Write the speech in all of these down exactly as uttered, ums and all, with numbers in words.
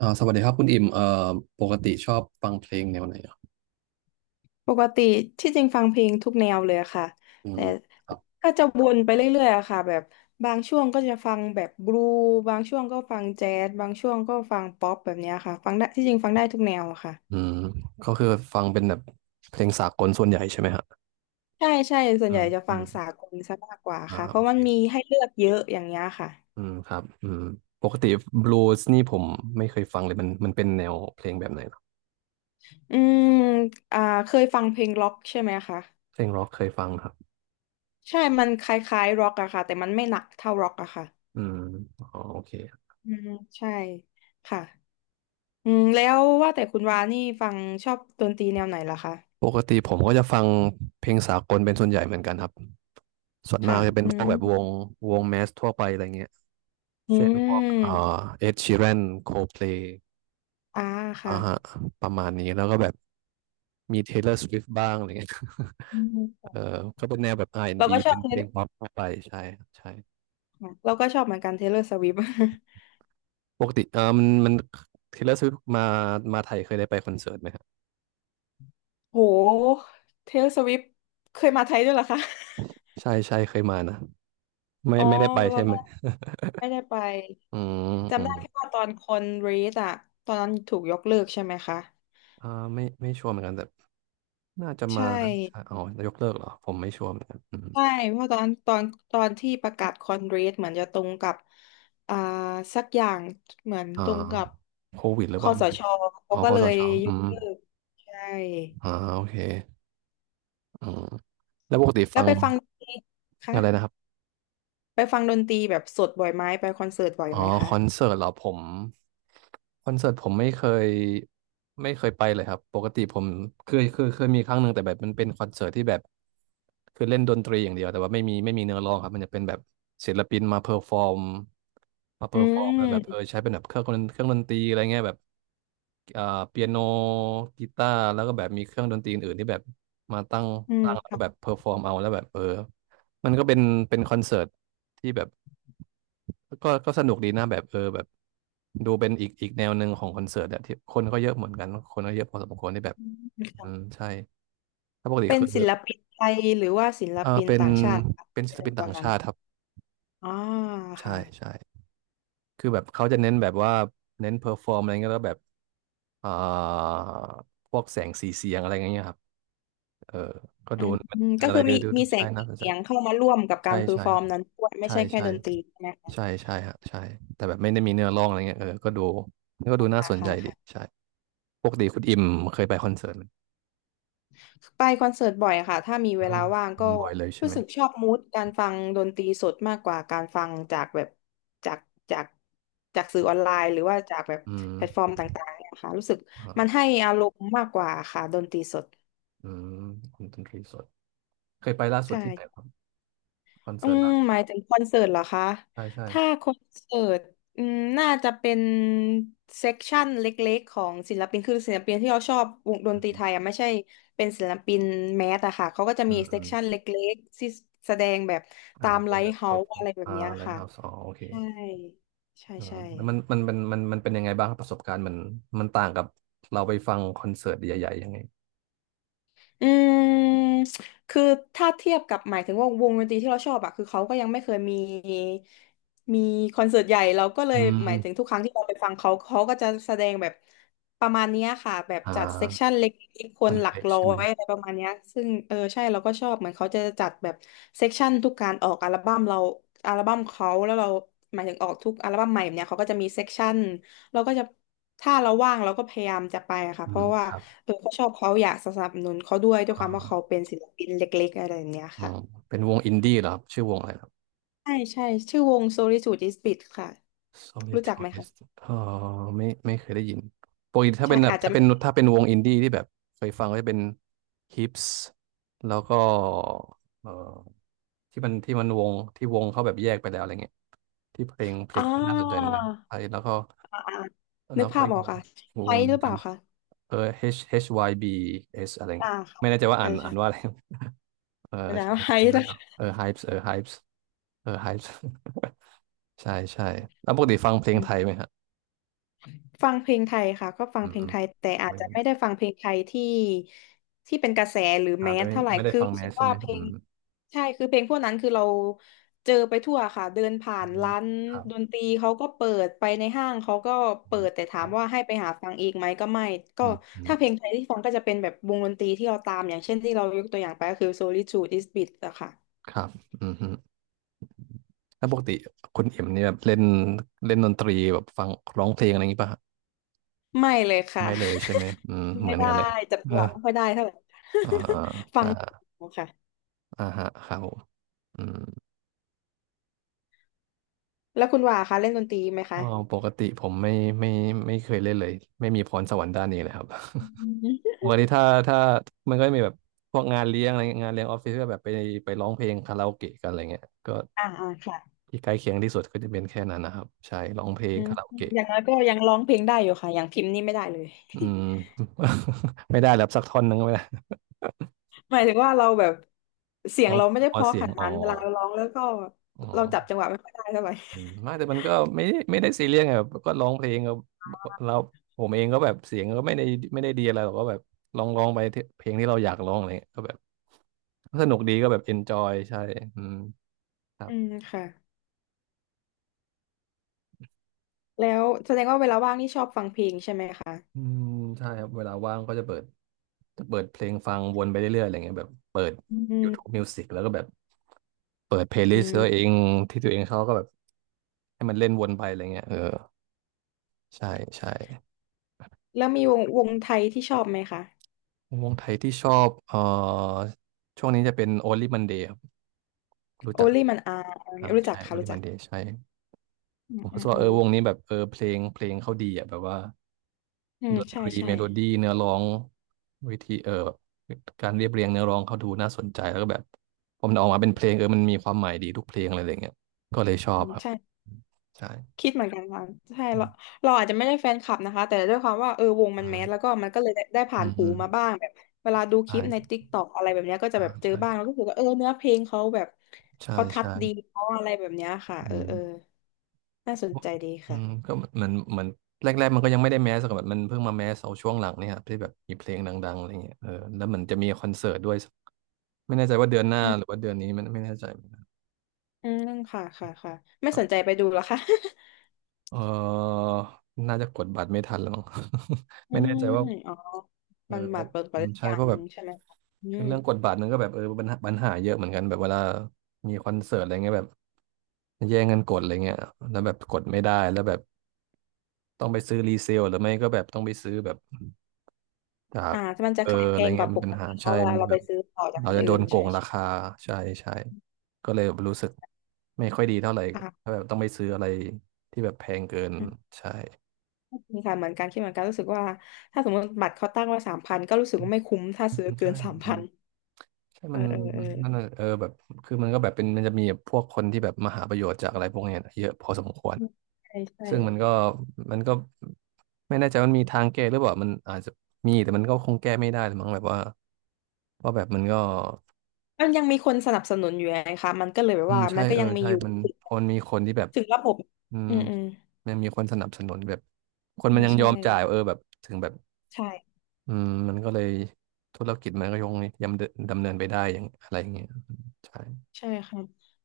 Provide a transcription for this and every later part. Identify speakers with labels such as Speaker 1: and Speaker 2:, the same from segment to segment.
Speaker 1: อ่าสวัสดีครับคุณอิ่มเอ่อปกติชอบฟังเพลงแนวไหนอ่ะ
Speaker 2: ปกติที่จริงฟังเพลงทุกแนวเลยอะค่ะ
Speaker 1: อื
Speaker 2: แต่
Speaker 1: มครับ
Speaker 2: ก็จะวนไปเรื่อยๆอะค่ะแบบบางช่วงก็จะฟังแบบบลูบางช่วงก็ฟังแจ๊สบางช่วงก็ฟังป๊อปแบบเนี้ยค่ะฟังได้ที่จริงฟังได้ทุกแนวอะ
Speaker 1: อื
Speaker 2: ค่ะ
Speaker 1: มก็คือฟังเป็นแบบเพลงสากลส่วนใหญ่ใช่ไหมฮะ
Speaker 2: ใช่ใช่ส่ว
Speaker 1: อื
Speaker 2: นใหญ่
Speaker 1: ม
Speaker 2: จะ
Speaker 1: อื
Speaker 2: ฟั
Speaker 1: ม
Speaker 2: งสากลซะมากกว่า
Speaker 1: อ่า
Speaker 2: ค่ะเพ
Speaker 1: โอ
Speaker 2: ราะ
Speaker 1: เค
Speaker 2: มันมีให้เลือกเยอะอย่างเงี้ยค่ะ
Speaker 1: อืมครับอืมปกติบลูส์นี่ผมไม่เคยฟังเลยมันมันเป็นแนวเพลงแบบไหนเหรอ
Speaker 2: อืมอ่าเคยฟังเพลงร็อกใช่ไหมคะ
Speaker 1: เพลงร็อกเคยฟังครับ
Speaker 2: ใช่มันคล้ายๆร็อกอะค่ะแต่มันไม่หนักเท่าร็อกอะค่ะ
Speaker 1: อืมอ๋อโอเค
Speaker 2: อืมใช่ค่ะ อืมแล้วว่าแต่คุณวานี่ฟังชอบดนตรีแนวไหนล่ะคะ
Speaker 1: ปกติผมก็จะฟังเพลงสากลเป็นส่วนใหญ่เหมือนกันครับส่วนมา
Speaker 2: ค่ะ
Speaker 1: กจะเป็น
Speaker 2: อื
Speaker 1: พวก
Speaker 2: ม
Speaker 1: แบบวงวงแมสทั่วไปอะไรเงี้ย
Speaker 2: อื
Speaker 1: เช่นพวกเอ่อ
Speaker 2: ม
Speaker 1: เอ็ดชีแรนโคลด์เพลย์
Speaker 2: อ่า
Speaker 1: อ่า
Speaker 2: ค่ะ
Speaker 1: ฮะประมาณนี้แล้วก็แบบมี Taylor Swift บ้างอะไรเงี้ย
Speaker 2: อื
Speaker 1: เอ
Speaker 2: ม
Speaker 1: อก็เป็นแนวแบบ
Speaker 2: เรา
Speaker 1: อาร์ แอนด์ บี
Speaker 2: ก็ชอ
Speaker 1: เป็
Speaker 2: บ
Speaker 1: น
Speaker 2: เท
Speaker 1: เพล
Speaker 2: เล
Speaker 1: งป๊อปทั่วไปใช่ครับใช่
Speaker 2: เราก็ชอบเหมือนกันเทเล o r s สวิฟ
Speaker 1: ปกติเออมันมัน Taylor Swift มามาไทยเคยได้ไปคอนเสิร์ตไหมครับ
Speaker 2: โหเทเล o r s สวิฟเคยมาไทยด้วยเหรอคะ
Speaker 1: ใช่ใช่เคยมานะไม่
Speaker 2: อ๋อ
Speaker 1: ไม่ได้ไป
Speaker 2: เรา
Speaker 1: ใช่ไหม
Speaker 2: ไม่ได้ไป
Speaker 1: อืมอื
Speaker 2: จำ
Speaker 1: ม
Speaker 2: ได้แค่ว่าตอนคอนเรสอะ ตอนนั้นถูกยกเลิกใช่ไหมคะ
Speaker 1: อ่าไม่ไม่ชัวร์เหมือนกันแต่น่าจะมา
Speaker 2: ใช่
Speaker 1: นะใช่อ๋อยกเลิกเหรอผมไม่ชัวร์เหมือนกันอืม
Speaker 2: ใช่เพราะตอนตอนตอนที่ประกาศคอนเกรสเหมือนจะตรงกับอ่าสักอย่างเหมือน
Speaker 1: อ่า
Speaker 2: ตรงกับ
Speaker 1: โควิดหรือ
Speaker 2: ค
Speaker 1: เปล่า
Speaker 2: ส
Speaker 1: ไม่
Speaker 2: ช
Speaker 1: แน่อ๋
Speaker 2: เขา
Speaker 1: อ
Speaker 2: ก็
Speaker 1: ค
Speaker 2: เล
Speaker 1: ส
Speaker 2: ย
Speaker 1: ช
Speaker 2: ย
Speaker 1: อื
Speaker 2: ก
Speaker 1: ม
Speaker 2: เลิกใช่
Speaker 1: อ่าโอเคอืมแล้วปกติ
Speaker 2: แล้
Speaker 1: ฟั
Speaker 2: ว
Speaker 1: ง
Speaker 2: ไปฟังดนตรีคะ
Speaker 1: อะไรนะครับ
Speaker 2: ไปฟังดนตรีแบบสดบ่อยไหมไปคอนเสิร์ตบ่อย
Speaker 1: อ๋อ
Speaker 2: ไหม
Speaker 1: ค
Speaker 2: คะ
Speaker 1: อนเสิร์ตเหรอผมคอนเสิร์ตผมไม่เคยไม่เคยไปเลยครับปกติผมเคยเคยเคยมีครั้งหนึ่งแต่แบบมันเป็นคอนเสิร์ตที่แบบคือเล่นดนตรีอย่างเดียวแต่ว่าไม่มีไม่มีเนื้อร้องครับมันจะเป็นแบบศิลปินมาเพอร์ฟอร์มมาเพอ
Speaker 2: อื
Speaker 1: ร์ฟอร์มแบบเออ
Speaker 2: ม
Speaker 1: ใช้เป็นแบบเครื่องดนเครื่องดนตรีอะไรเงี้ยแบบเอ่อเปียโนกีตาร์แล้วก็แบบมีเครื่องดนตรีอื่นๆที่แบบมาตั้ง
Speaker 2: อืม
Speaker 1: ตั้งแล้วก็แบ
Speaker 2: ค่ะ
Speaker 1: บเพอร์ฟอร์มเอาแล้วแบบเออมันก็เป็นเป็นคอนเสิร์ตที่แบบ ก็ก็สนุกดีนะแบบเออแบบดูเป็นอีกอีกแนวหนึ่งของคอนเสิร์ตอะที่คนก็เยอะเหมือนกันคนก็เยอะพอสมควรที่แบบ
Speaker 2: อืม
Speaker 1: อืม
Speaker 2: ค่ะ
Speaker 1: ใช่ถ้าปกติ
Speaker 2: เป็น
Speaker 1: คือ
Speaker 2: ศิลปินไทยหรือว่าศิล
Speaker 1: เออ
Speaker 2: ปิน
Speaker 1: เป็น
Speaker 2: ต่างชาติคะ
Speaker 1: เป็
Speaker 2: ที่
Speaker 1: นศิล
Speaker 2: เป็
Speaker 1: ปิ
Speaker 2: น
Speaker 1: น
Speaker 2: ตอ
Speaker 1: ต่า
Speaker 2: น
Speaker 1: ง
Speaker 2: นั้น
Speaker 1: ชาติครับ
Speaker 2: อ่า
Speaker 1: ใช่
Speaker 2: ค่ะ
Speaker 1: ใช่คือแบบเขาจะเน้นแบบว่าเน้นเพอร์ฟอร์มอะไรเงี้ยแล้วแบบเอ่อพวกแสงสีเสียงอะไรเงี้ยครับเออก็
Speaker 2: อื
Speaker 1: ดู
Speaker 2: ม
Speaker 1: เป็น
Speaker 2: ก็
Speaker 1: อะไร
Speaker 2: คือมี
Speaker 1: เดีู
Speaker 2: มี
Speaker 1: ดู
Speaker 2: แส
Speaker 1: ใช่
Speaker 2: งสี
Speaker 1: น่าสนใจ
Speaker 2: เสียงเข้ามาร่วมกับกา
Speaker 1: ใช่
Speaker 2: รเพอร์
Speaker 1: ใช่
Speaker 2: ฟอร์มนั้นด้วยไม่
Speaker 1: ใช่
Speaker 2: ใช่แค่
Speaker 1: ใช่
Speaker 2: ดนตรีใช่ไหมคะ
Speaker 1: ใช่ใช่ฮะใช่แต่แบบไม่ได้มีเนื้อร้องอะไรเงี้ยเออก็ดูก็ดู
Speaker 2: ค่ะ
Speaker 1: น่าสน
Speaker 2: ค่ะ
Speaker 1: ใจดี
Speaker 2: ค่ะ
Speaker 1: ใช่ปกติคุณอิมเคยไปคอนเสิร์ตไหม
Speaker 2: ไปคอนเสิร์ตบ่อยค่ะถ้ามี
Speaker 1: อื
Speaker 2: เวลา
Speaker 1: ม
Speaker 2: ว่าง
Speaker 1: อื
Speaker 2: ก็
Speaker 1: มบ่อยเลยใช่
Speaker 2: รู้
Speaker 1: ไหม
Speaker 2: สึกชอบมูดการฟังดนตรีสดมากกว่าการฟังจากแบบจากจากจากสื่อออนไลน์หรือว่าจากแบบ
Speaker 1: อื
Speaker 2: แพลตฟอร์
Speaker 1: ม
Speaker 2: มต่างๆเนี่ยค่ะรู้สึกมัน
Speaker 1: อ่า
Speaker 2: ให้อารมณ์มากกว่าค่ะดนตรีสด
Speaker 1: อืมคุณดนตรีสดเคยไปล่าสุด
Speaker 2: ใช่
Speaker 1: ที่ไหนครับคอน
Speaker 2: อื
Speaker 1: เสิร์ต
Speaker 2: ม
Speaker 1: ล่าสุด
Speaker 2: หมายถึงคอนเสิร์ตเหรอคะ
Speaker 1: ใช่ใช่
Speaker 2: ถ้าคอนเสิร์ตอืมน่าจะเป็นเซกชันเล็กๆของศิลปินคือศิลปินที่เราชอบวงด
Speaker 1: อ
Speaker 2: นตรี
Speaker 1: ืม
Speaker 2: ไทยอ่ะไม่ใช่เป็นศิลปินแมสอะค่ะเขาก็จะ
Speaker 1: อื
Speaker 2: มี
Speaker 1: มอ
Speaker 2: เซกชันเล็กๆที่แสดงแบบ
Speaker 1: มอ่า
Speaker 2: ตาม
Speaker 1: เป็
Speaker 2: ไล
Speaker 1: นแบ
Speaker 2: ฟ์
Speaker 1: บ
Speaker 2: เฮา
Speaker 1: ก็
Speaker 2: ส์อะไรแบบ
Speaker 1: อ่า
Speaker 2: เนี้ย
Speaker 1: ไลท์
Speaker 2: ค่ะ
Speaker 1: เฮาส์อ๋อโอเค
Speaker 2: ใช่ใช่
Speaker 1: อ่า
Speaker 2: ใช่
Speaker 1: แล้วมันมันมันมันมันเป็นยังไงบ้างครับประสบการณ์มันมันต่างกับเราไปฟังคอนเสิร์ตใหญ่ๆยังไง
Speaker 2: อืมคือถ้าเทียบกับหมายถึงว่าวงดนตรีที่เราชอบอะคือเขาก็ยังไม่เคยมีมีคอนเสิร์ตใหญ่เราก็เล
Speaker 1: อื
Speaker 2: ย
Speaker 1: ม
Speaker 2: หมายถึงทุกครั้งที่เราไปฟังเขาเขาก็จะแสดงแบบประมาณเนี้ยค่ะแบบ
Speaker 1: อ่า
Speaker 2: จัดเซกชันเล็กๆค
Speaker 1: อั
Speaker 2: น
Speaker 1: น
Speaker 2: หลัก
Speaker 1: เล็กๆ
Speaker 2: ร้อ
Speaker 1: ใช่ไหม
Speaker 2: ยอะไรประมาณเนี้ยซึ่งเออใช่เราก็ชอบเหมือนเขาจะจัดแบบเซกชันทุกการออกอัลบั้มเราอัลบั้มเขาแล้วเราหมายถึงออกทุกอัลบั้มใหม่แบบเนี้ยเขาก็จะมีเซกชัน เราก็จะถ้าเราว่างเราก็พยายามจะไปอะค่ะ
Speaker 1: อื
Speaker 2: เพ
Speaker 1: ม
Speaker 2: ราะว่า
Speaker 1: ครับ
Speaker 2: เออเขาชอบเขาอยากสนับสนุนเขาด้วยด้ว
Speaker 1: อ
Speaker 2: ยความว่าเขา
Speaker 1: ่า
Speaker 2: เป็นศิลปินเล็กๆอะไรอย่างเงี้ย
Speaker 1: อ๋อ
Speaker 2: ค่ะ
Speaker 1: เป็นวงอินดี้เหรอครับชื่อวงอะไรครับ
Speaker 2: ใช่ใช่ชื่อวง Solitude is Bit ค่ะ
Speaker 1: Solid
Speaker 2: รู้จักไหมคะ
Speaker 1: Choice เออไม่ไม่เคยได้ยินปกติถ้า
Speaker 2: ใช่
Speaker 1: เป็นแบบ
Speaker 2: อาจจะ
Speaker 1: ถ้าเป็นถ้าเป็นวงอินดี้ที่แบบเคยฟังก็จะเป็น Hips แล้วก็เออที่มันที่มันวงที่วงเขาแบบแยกไปแล้วอะไรเงี้ยที่เพลงเพลง
Speaker 2: อ่า
Speaker 1: เขาน่าสนใจเหมือนกันไอ้แล้วก็
Speaker 2: อ่าอ่านึ
Speaker 1: แล้
Speaker 2: ก
Speaker 1: วก็
Speaker 2: ภาพ
Speaker 1: อีก
Speaker 2: ออก
Speaker 1: วง
Speaker 2: ค่ะ
Speaker 1: อีก
Speaker 2: ไฮ
Speaker 1: วงห
Speaker 2: ห
Speaker 1: นึ่
Speaker 2: รื
Speaker 1: ง
Speaker 2: อเป
Speaker 1: จ
Speaker 2: ล่าคะ
Speaker 1: ำเออ H H Y B S อะไร
Speaker 2: อ่า
Speaker 1: เงี้ย
Speaker 2: ค่ะ
Speaker 1: ไม่แน่ใจว่า
Speaker 2: เอ
Speaker 1: อ่า
Speaker 2: อ
Speaker 1: น
Speaker 2: ใช่
Speaker 1: อ่านว่าอะไรเออ
Speaker 2: อาจา
Speaker 1: ใช่
Speaker 2: รย์
Speaker 1: เพ
Speaker 2: ไฮ
Speaker 1: ลงนั้
Speaker 2: นะ
Speaker 1: นเออ Hypes เออ Hypes เออ Hypes ใช่ใช่แล้วปกติฟังเพลงไทยไห มฮะ
Speaker 2: ฟังเพลงไทยค่ะก็ฟัง
Speaker 1: อื
Speaker 2: เพลง
Speaker 1: ม
Speaker 2: ไทยแต่อาจ
Speaker 1: ไม่
Speaker 2: จะไม่ได้ฟังเพลงไทยที่ที่เป็นกระแสหรือ
Speaker 1: อ่า
Speaker 2: แม
Speaker 1: ไม่
Speaker 2: ส
Speaker 1: ไม่
Speaker 2: เท่าไหร่
Speaker 1: ไม่ได้
Speaker 2: คือ
Speaker 1: ฟัง
Speaker 2: รู้
Speaker 1: แม
Speaker 2: สึ
Speaker 1: ส
Speaker 2: ก
Speaker 1: ใช่
Speaker 2: ว่า
Speaker 1: ไหม
Speaker 2: เพล
Speaker 1: อื
Speaker 2: ง
Speaker 1: ม
Speaker 2: ใช่คือเพลงพวกนั้นคือเราเจอไปทั่วค่ะเดินผ่า
Speaker 1: อื
Speaker 2: น
Speaker 1: ม
Speaker 2: ร้าน
Speaker 1: ครับ
Speaker 2: ดนตรีเขาก็เปิดไปในห้างเขาก็
Speaker 1: อื
Speaker 2: เปิ
Speaker 1: ม
Speaker 2: ดแต่
Speaker 1: ค
Speaker 2: ถา
Speaker 1: รั
Speaker 2: ม
Speaker 1: บ
Speaker 2: ว่าให้ไปหาฟังอีกไหมก็ไม่ก็
Speaker 1: อืมอืม
Speaker 2: ถ้าเพลงไทยที่ฟังก็จะเป็นแบบวงดนตรีที่เราตามอย่างเช่นที่เรายกตัวอย่างไปก็คือ Solitude is Bit อะค่ะ
Speaker 1: ครับอืมอืมแล้วปกติคุณเอ็มเนี่ยแบบเล่นเล่นดนตรีแบบฟังร้องเพลงอะไรอย่างงี้ป่ะฮะ
Speaker 2: ไม่เลยค่ะ
Speaker 1: ไม่เลยใช่ไหมอืม เหมื
Speaker 2: ไม่
Speaker 1: อน
Speaker 2: ได้
Speaker 1: กันเลย
Speaker 2: จับ จัง
Speaker 1: อ่า
Speaker 2: หวะไม่ค่อยได้เท่าไหร่
Speaker 1: อ่า
Speaker 2: ฟั
Speaker 1: ใช่
Speaker 2: งไม่ถูกค่ะ
Speaker 1: อ่าฮะครับผมอืม
Speaker 2: แล้วคุณว่าคะเล่นดนตรีไหม
Speaker 1: อ๋
Speaker 2: คะ
Speaker 1: อปกติผมไม่ไม่ไม่เคยเล่นเลยไม่มีพรสวรรค์ด้านนี้เลยครับ
Speaker 2: อืม
Speaker 1: วันนี้ถ้าถ้ามันก็จะมีแบบพวกงานเลี้ยงอะไรเงี้ยงานเลี้ยงออฟฟิศก็แบบไปไปร้องเพลงคาราโอเกะกันอะไรเงี้ยก็
Speaker 2: อ่าอ่าค่ะ
Speaker 1: ที่ใกล้เคียงที่สุดก็จะเป็นแค่นั้นนะครับใช่ร้องเพลง
Speaker 2: อืม
Speaker 1: คาราโอเกะ
Speaker 2: อย่างน้อยก็ยังร้องเพลงได้อยู่ค่ะอย่างพิมพ์นี่ไม่ได้เลย
Speaker 1: อืม ไม่ได้แล้วสักท่อนนึงก็ไม่ได้
Speaker 2: หมายถึงว่าเราแบบเสียง
Speaker 1: ต้อง
Speaker 2: เราไม่ได้
Speaker 1: ข
Speaker 2: เพ
Speaker 1: อ
Speaker 2: ราะ
Speaker 1: เสี
Speaker 2: ข
Speaker 1: ยง
Speaker 2: นาด
Speaker 1: อ๋อ
Speaker 2: นั้นเวลาเราร้องแล้วก็
Speaker 1: อ๋อ
Speaker 2: เราจับจังหวะไม่ค่อยได้เท่าไหร่
Speaker 1: อืมไม่แต่มันก็ไม่ไม่ได้ซีเรียสไงแบบก็ร้องเพลงก็เราผมเองก็แบบเสียงก็ไม่ได้ไม่ได้ดีอะไรหรอกก็แบบลองร้องไปที่เพลงที่เราอยากร้องอะไรเงี้ยก็แบบสนุกดีก็แบบเอนจอยใช่อืมครั บ
Speaker 2: อืมค่ะแล้วแสดงว่าเวลาว่างนี่ชอบฟังเพลงใช่ไหมคะ
Speaker 1: อืมใช่ครับเวลาว่างก็จะเปิดจะเปิดเพลงฟังวนไปเรื่อยๆอะไรเงี้ยแบบเปิด
Speaker 2: อื
Speaker 1: YouTube
Speaker 2: ม
Speaker 1: Music แล้วก็แบบเปิดเพลย์ลิ
Speaker 2: อื
Speaker 1: สต์ตั
Speaker 2: ม
Speaker 1: วเองที่ตัวเองเขาก็แบบให้มันเล่นวนไปอะไรเงี้ยเออใช่ใช่
Speaker 2: แล้วมีวงวงไทยที่ชอบไหมคะ
Speaker 1: วงไทยที่ชอบเอ่อช่วงนี้จะเป็น Only Monday ครับรู้
Speaker 2: โอ
Speaker 1: จัก
Speaker 2: ลี่มันอา
Speaker 1: อ่า
Speaker 2: รู้จัก
Speaker 1: ใช่
Speaker 2: ค่ะรู้
Speaker 1: Only
Speaker 2: จัก
Speaker 1: Monday ใช่
Speaker 2: อื
Speaker 1: ผ
Speaker 2: ม
Speaker 1: ม
Speaker 2: อื
Speaker 1: รู้
Speaker 2: ม
Speaker 1: สึก
Speaker 2: อื
Speaker 1: ว่าเอ
Speaker 2: ม
Speaker 1: อวงนี้แบบเออเพลงเพลงเขาดีอ่ะแบบว่า
Speaker 2: อืม
Speaker 1: ดนต
Speaker 2: ใช่
Speaker 1: รี
Speaker 2: ใช่
Speaker 1: เมโลดี้เนื้อร้องวิธีเออแบบการเรียบเรียงเนื้อร้องเขาดูน่าสนใจแล้วก็แบบพอมันออกมาเป็นเพลงเออมันมีความหมายดีทุกเพลงอะไรอย่างเงี้ยก็เลยชอ
Speaker 2: อื
Speaker 1: บ
Speaker 2: ม
Speaker 1: ครับ
Speaker 2: ใช่
Speaker 1: ใช่
Speaker 2: คิดเหมือนกันค่ะใช่
Speaker 1: อื
Speaker 2: เรา
Speaker 1: ม
Speaker 2: เราอาจจะไม่ได้แฟนคลับนะคะแต่ด้วยความว่าเออวงมันแมสแล้วก็มันก็เลยได้ได้
Speaker 1: อื
Speaker 2: ผ่าน
Speaker 1: ม
Speaker 2: หู
Speaker 1: อืม
Speaker 2: มาบ้างแบบเวลาดูคลิปใน
Speaker 1: ใช่
Speaker 2: ติ๊กต็อกอะไรแบบเนี้ยก็จะ
Speaker 1: อ่า
Speaker 2: แบบเจอ
Speaker 1: ใช่
Speaker 2: บ้างแล้วก็รู้สึกว่าเออเนื้อเพลงเขาแบบ
Speaker 1: ใช่
Speaker 2: เขาทัด
Speaker 1: ใช่
Speaker 2: ดีเขาอะไรแบบเนี้ยค่ะ
Speaker 1: อื
Speaker 2: เออ
Speaker 1: ม
Speaker 2: เออน่าสนใจดี
Speaker 1: อืม
Speaker 2: ค่ะ
Speaker 1: ก็เหมือนเหมือนแรกๆมันก็ยังไม่ได้แมสกับมันเพิ่งมาแมสเอาช่วงหลังเนี่ยครับที่แบบมีเพลงดังๆอะไรเงี้ยเออแล้วเหมันจะมีคอนเสิร์ตด้วยไม่แน่ใจว่าเดือนหน้า
Speaker 2: อืม
Speaker 1: หรือว่าเดือนนี้มันไม่แน่ใจเหมือนกัน
Speaker 2: อืมค่ะค่ะค่ะไม่
Speaker 1: ครั
Speaker 2: สนใจ
Speaker 1: บ
Speaker 2: ไปดูเหรอคะ
Speaker 1: เออน่าจะกดบัตรไม่ทันแล้วมั้ง
Speaker 2: อื
Speaker 1: ไม่แน่
Speaker 2: ม
Speaker 1: ใจว่า
Speaker 2: อ๋อ
Speaker 1: เออ
Speaker 2: มันบัตรเปิดไป
Speaker 1: อืม
Speaker 2: หรือ
Speaker 1: ใช่
Speaker 2: ยั
Speaker 1: เพ
Speaker 2: ง
Speaker 1: ราะแบบ
Speaker 2: ใช่ไหมคะอืม
Speaker 1: เรื่องกดบัตรนั้นก็แบบเออปัญหาปัญหาเยอะเหมือนกันแบบเวลามีคอนเสิร์ตอะไรเงี้ยแบบแย่งกันกดอะไรเงี้ยแล้วแบบกดไม่ได้แล้วแบบต้องไปซื้อรีเซลหรือไม่ก็แบบต้องไปซื้อแบบจาก
Speaker 2: อ่ามันจะ
Speaker 1: เออ
Speaker 2: ขายแพ
Speaker 1: อะไร
Speaker 2: งก
Speaker 1: เงี้ย
Speaker 2: ว่าป
Speaker 1: มันเป็น
Speaker 2: ก
Speaker 1: ปัญหา
Speaker 2: ติเพ
Speaker 1: ใช่
Speaker 2: ราะเวลา
Speaker 1: มันจะ
Speaker 2: เรา
Speaker 1: แบ
Speaker 2: ไป
Speaker 1: บ
Speaker 2: ซื้อต่อจาก
Speaker 1: เรา
Speaker 2: คน
Speaker 1: จะโด
Speaker 2: อื่น
Speaker 1: นโก
Speaker 2: ใช่
Speaker 1: งรา
Speaker 2: ใช่
Speaker 1: คาใช่ใช่ก็เลยแบบรู้สึกไม่ค่อยดีเท่าไหร่ถ้า
Speaker 2: ค่
Speaker 1: แบบต้องไปซื้ออะไรที่แบบแพงเกิน
Speaker 2: ะ
Speaker 1: ใช่
Speaker 2: มีค่ะเหมือนกันคิดเหมือนกันรู้สึกว่าถ้าสมมติบัตรเขาตั้งไว้สามพันก็รู้สึกว่าไม่คุ้มถ้าซื้อเกิ
Speaker 1: ใช่
Speaker 2: นสามพัน
Speaker 1: ใช่
Speaker 2: เอ
Speaker 1: มั
Speaker 2: อ
Speaker 1: น
Speaker 2: เออเออ
Speaker 1: นั่นน่ะเออแบบคือมันก็แบบเป็นมันจะมีพวกคนที่แบบมาหาประโยชน์จากอะไรพวกเนี้ยเยอะพอสมควร
Speaker 2: ใช่ใช่
Speaker 1: ซึ่งมันก็มันก็ไม่แน่ใจว่ามันมีทางแก้หรือเปล่ามันอาจจะมีแต่มันก็คงแก้ไม่ได้หรือมั้งแบบว่าว่าแบบมันก็
Speaker 2: มันยังมีคนสนับสนุนอยู่ไงคะมันก็เลยแบ
Speaker 1: อื
Speaker 2: บ
Speaker 1: ม
Speaker 2: ว่า
Speaker 1: ใช่
Speaker 2: มันก็
Speaker 1: เออ
Speaker 2: ยังมี
Speaker 1: ใช่
Speaker 2: อยู่
Speaker 1: มันพอมันมีคนที่แบบ
Speaker 2: ถึงระบบ
Speaker 1: อืม
Speaker 2: อืมอืม
Speaker 1: มันมีคนสนับสนุนแบบคน
Speaker 2: ใช่
Speaker 1: มันยังย
Speaker 2: ใช่
Speaker 1: อม จ่ายเออแบบถึงแบบ
Speaker 2: ใช่
Speaker 1: อืมมันก็เลยธุรกิจมันก็ยังดำเนินดำเนินไปได้อย่างอะไรอย่างเงี้ยใช่
Speaker 2: ใช่ค่ะ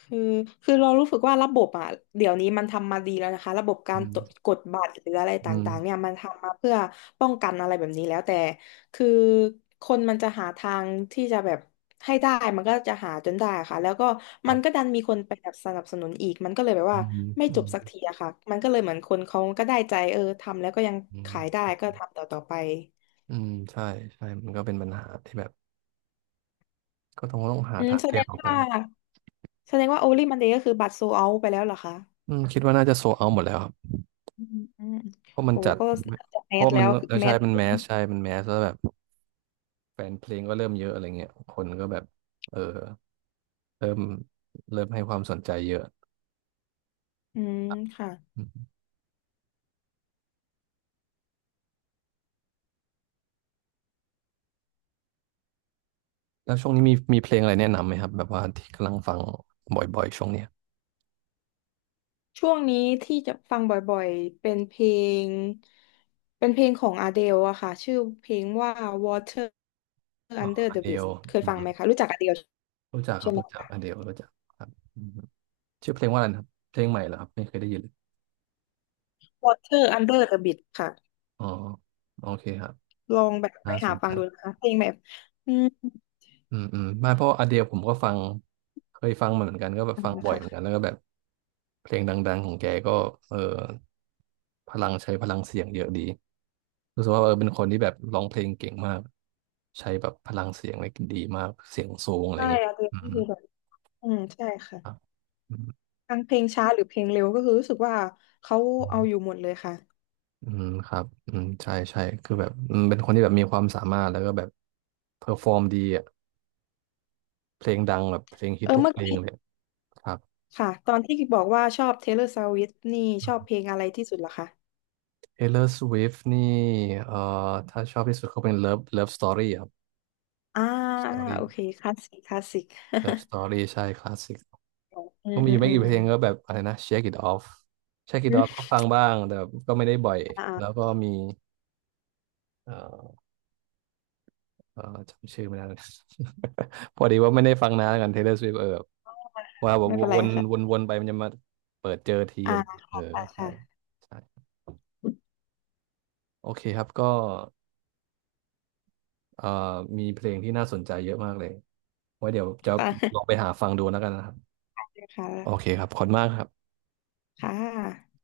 Speaker 2: คือคือเรารู้สึกว่าระบบอ่ะเดี๋ยวนี้มันทำมาดีแล้วนะคะระบบกา
Speaker 1: อื
Speaker 2: รตรวจ
Speaker 1: ม
Speaker 2: กดบัตรหรืออะไรต
Speaker 1: อื
Speaker 2: ่างๆเนี่ย
Speaker 1: ม
Speaker 2: มันทำมาเพื่อป้องกันอะไรแบบนี้แล้วแต่คือคนมันจะหาทางที่จะแบบให้ได้มันก็จะหาจนได้ค่ะแล้วก็
Speaker 1: ค
Speaker 2: มั
Speaker 1: รั
Speaker 2: นก็
Speaker 1: บ
Speaker 2: ดันมีคนไปแบบสนับสนุนอีกมันก็เลยแบบ
Speaker 1: อื
Speaker 2: ว่า
Speaker 1: ม
Speaker 2: ไม่
Speaker 1: อื
Speaker 2: จบ
Speaker 1: ม
Speaker 2: สักทีอะค่ะมันก็เลยเหมือนคนเขาก็ได้ใจเออทำแล้วก็ยัง
Speaker 1: อืม
Speaker 2: ขายได้ก็ทำต่อๆไป
Speaker 1: อืมใช่ใช่มันก็เป็นปัญหาที่แบบก็ต้องต้องหา
Speaker 2: อืม
Speaker 1: ทาง
Speaker 2: แส
Speaker 1: แก้
Speaker 2: ดง
Speaker 1: ต่อไป
Speaker 2: ว่า
Speaker 1: ร
Speaker 2: แสดงว่าโอลิมันเดย์ก็คือบัตรโซเอาไปแล้วเหรอคะ
Speaker 1: อืมคิดว่าน่าจะโซเอาหมดแล้วครับ
Speaker 2: อืมอืม
Speaker 1: เพราะมัน
Speaker 2: โอ้
Speaker 1: จัด
Speaker 2: ก็จะแม
Speaker 1: เพราะ
Speaker 2: สแล้
Speaker 1: มัน
Speaker 2: วคือ
Speaker 1: แล้ว
Speaker 2: แม
Speaker 1: ใช่
Speaker 2: ส
Speaker 1: มันแมสใช่มันแมสแล้วแบบแฟนเพลงก็เริ่มเยอะอะไรเงี้ยคนก็แบบเออเริ่มเริ่มให้ความสนใจเยอะ
Speaker 2: อืมค่ะ
Speaker 1: อืมแล้วช่วงนี้มีมีเพลงอะไรแนะนำไหมครับแบบว่าที่กำลังฟังบ่อยๆช่วงเนี้ย
Speaker 2: ช่วงนี้ที่จะฟังบ่อยๆเป็นเพลงเป็นเพลงของอ d เดลอะค่ะชื่อเพลงว่า Water
Speaker 1: อ๋อ
Speaker 2: Under
Speaker 1: อ
Speaker 2: the
Speaker 1: เดล
Speaker 2: Bridge เคย
Speaker 1: อื
Speaker 2: ฟั
Speaker 1: ม
Speaker 2: งไหมคะรู้จักอ d เดล
Speaker 1: รู้จักครั
Speaker 2: ใช่
Speaker 1: บ
Speaker 2: ไหม
Speaker 1: รู้จัก
Speaker 2: คะ
Speaker 1: อเดลรู้จักครับอืมชื่อเพลงว่าอะไรนะครับเพลงใหม่เหรอครับไม่เคยได้ยินเลย
Speaker 2: Water Under the Bridge ค่ะ
Speaker 1: อ๋อโอเคครับ
Speaker 2: ลองแบบไป
Speaker 1: น่าส
Speaker 2: หา
Speaker 1: น
Speaker 2: ฟั
Speaker 1: ใจ
Speaker 2: งดูนะคะเพลงแบบอืม
Speaker 1: อืมอืมไม่เพราะอเดียผมก็ฟังเคยฟังมาเหมือนกันก็แบบฟัง
Speaker 2: นะ
Speaker 1: บ่อย
Speaker 2: คะ
Speaker 1: เหมือนกันแล้วก็แบบเพลงดังๆของแกก็เออพลังใช้พลังเสียงเยอะดีรู้สึกว่าเออเป็นคนที่แบบร้องเพลงเก่งมากใช้แบบพลังเสียงอะไรดีมากเสียงสูงอะไร
Speaker 2: ใช่
Speaker 1: เงี้ย
Speaker 2: อ d เดล
Speaker 1: อื
Speaker 2: ก็
Speaker 1: ม
Speaker 2: คือแบบอืมใช่
Speaker 1: ครับ
Speaker 2: ค่ะ
Speaker 1: อืม
Speaker 2: ทั้งเพลงช้าหรือเพลงเร็วก็คือรู้สึกว่าเขา
Speaker 1: อื
Speaker 2: เอาอยู่
Speaker 1: ม
Speaker 2: หมดเลยค่ะ
Speaker 1: อืมครับอืมใช่ใช่คือแบบอืมเป็นคนที่แบบมีความสามารถแล้วก็แบบเพอร์ฟอร์มดีอ่ะเพลงดังแบบเพลงฮิ
Speaker 2: เอ
Speaker 1: ต
Speaker 2: อ
Speaker 1: ทุก
Speaker 2: เมื่อ
Speaker 1: เพลง
Speaker 2: กี้
Speaker 1: เลยครับ
Speaker 2: ค่ะตอนที่บอกว่าชอบ เทย์เลอร์ สวิฟต์ นี่ชอบเพลงอะไรที่สุดเหรอคะ
Speaker 1: Taylor Swift นี่เอ่อถ้าชอบที่สุดก็เป็น Love Love Story ครับ
Speaker 2: อ่าอ่าโอ
Speaker 1: Story
Speaker 2: เคคลาสสิกคลาสสิก
Speaker 1: Love Story ใช่คลาสสิก
Speaker 2: อื
Speaker 1: ก็
Speaker 2: ม
Speaker 1: มี
Speaker 2: อืม
Speaker 1: ไม่
Speaker 2: อื
Speaker 1: กี่
Speaker 2: ม
Speaker 1: เพลงก็แบบอะไรนะ Shake It Off Shake It
Speaker 2: อ
Speaker 1: Off
Speaker 2: ม
Speaker 1: ก็ฟังบ้างแต่ก็ไม่ได้บ่อย
Speaker 2: อ่า
Speaker 1: แล้ว
Speaker 2: อ่า
Speaker 1: ก็มีเอ่อเอ่อจำชื่อไม่ได้ พอดีว่าไม่ได้ฟังนานแล้วกัน Taylor Swift เออว่าแบบ
Speaker 2: ไม่เป็น
Speaker 1: ว
Speaker 2: ไร
Speaker 1: นว
Speaker 2: ค่ะ
Speaker 1: นวนไปมันจะมาเปิดเจอที
Speaker 2: อ่า
Speaker 1: อะไรเอ
Speaker 2: ค่
Speaker 1: อ
Speaker 2: ะ
Speaker 1: ใช่
Speaker 2: ค่ะ
Speaker 1: ใช่โอเคครับก็เอ่อมีเพลงที่น่าสนใจเยอะมากเลยไว้เดี๋ยวจะ
Speaker 2: ค่
Speaker 1: ลอง
Speaker 2: ะ
Speaker 1: ไปหาฟังดูแล้วกันนะครับ
Speaker 2: ค่ะ
Speaker 1: โอเคครับขอบคุณมากครับ
Speaker 2: ค่ะ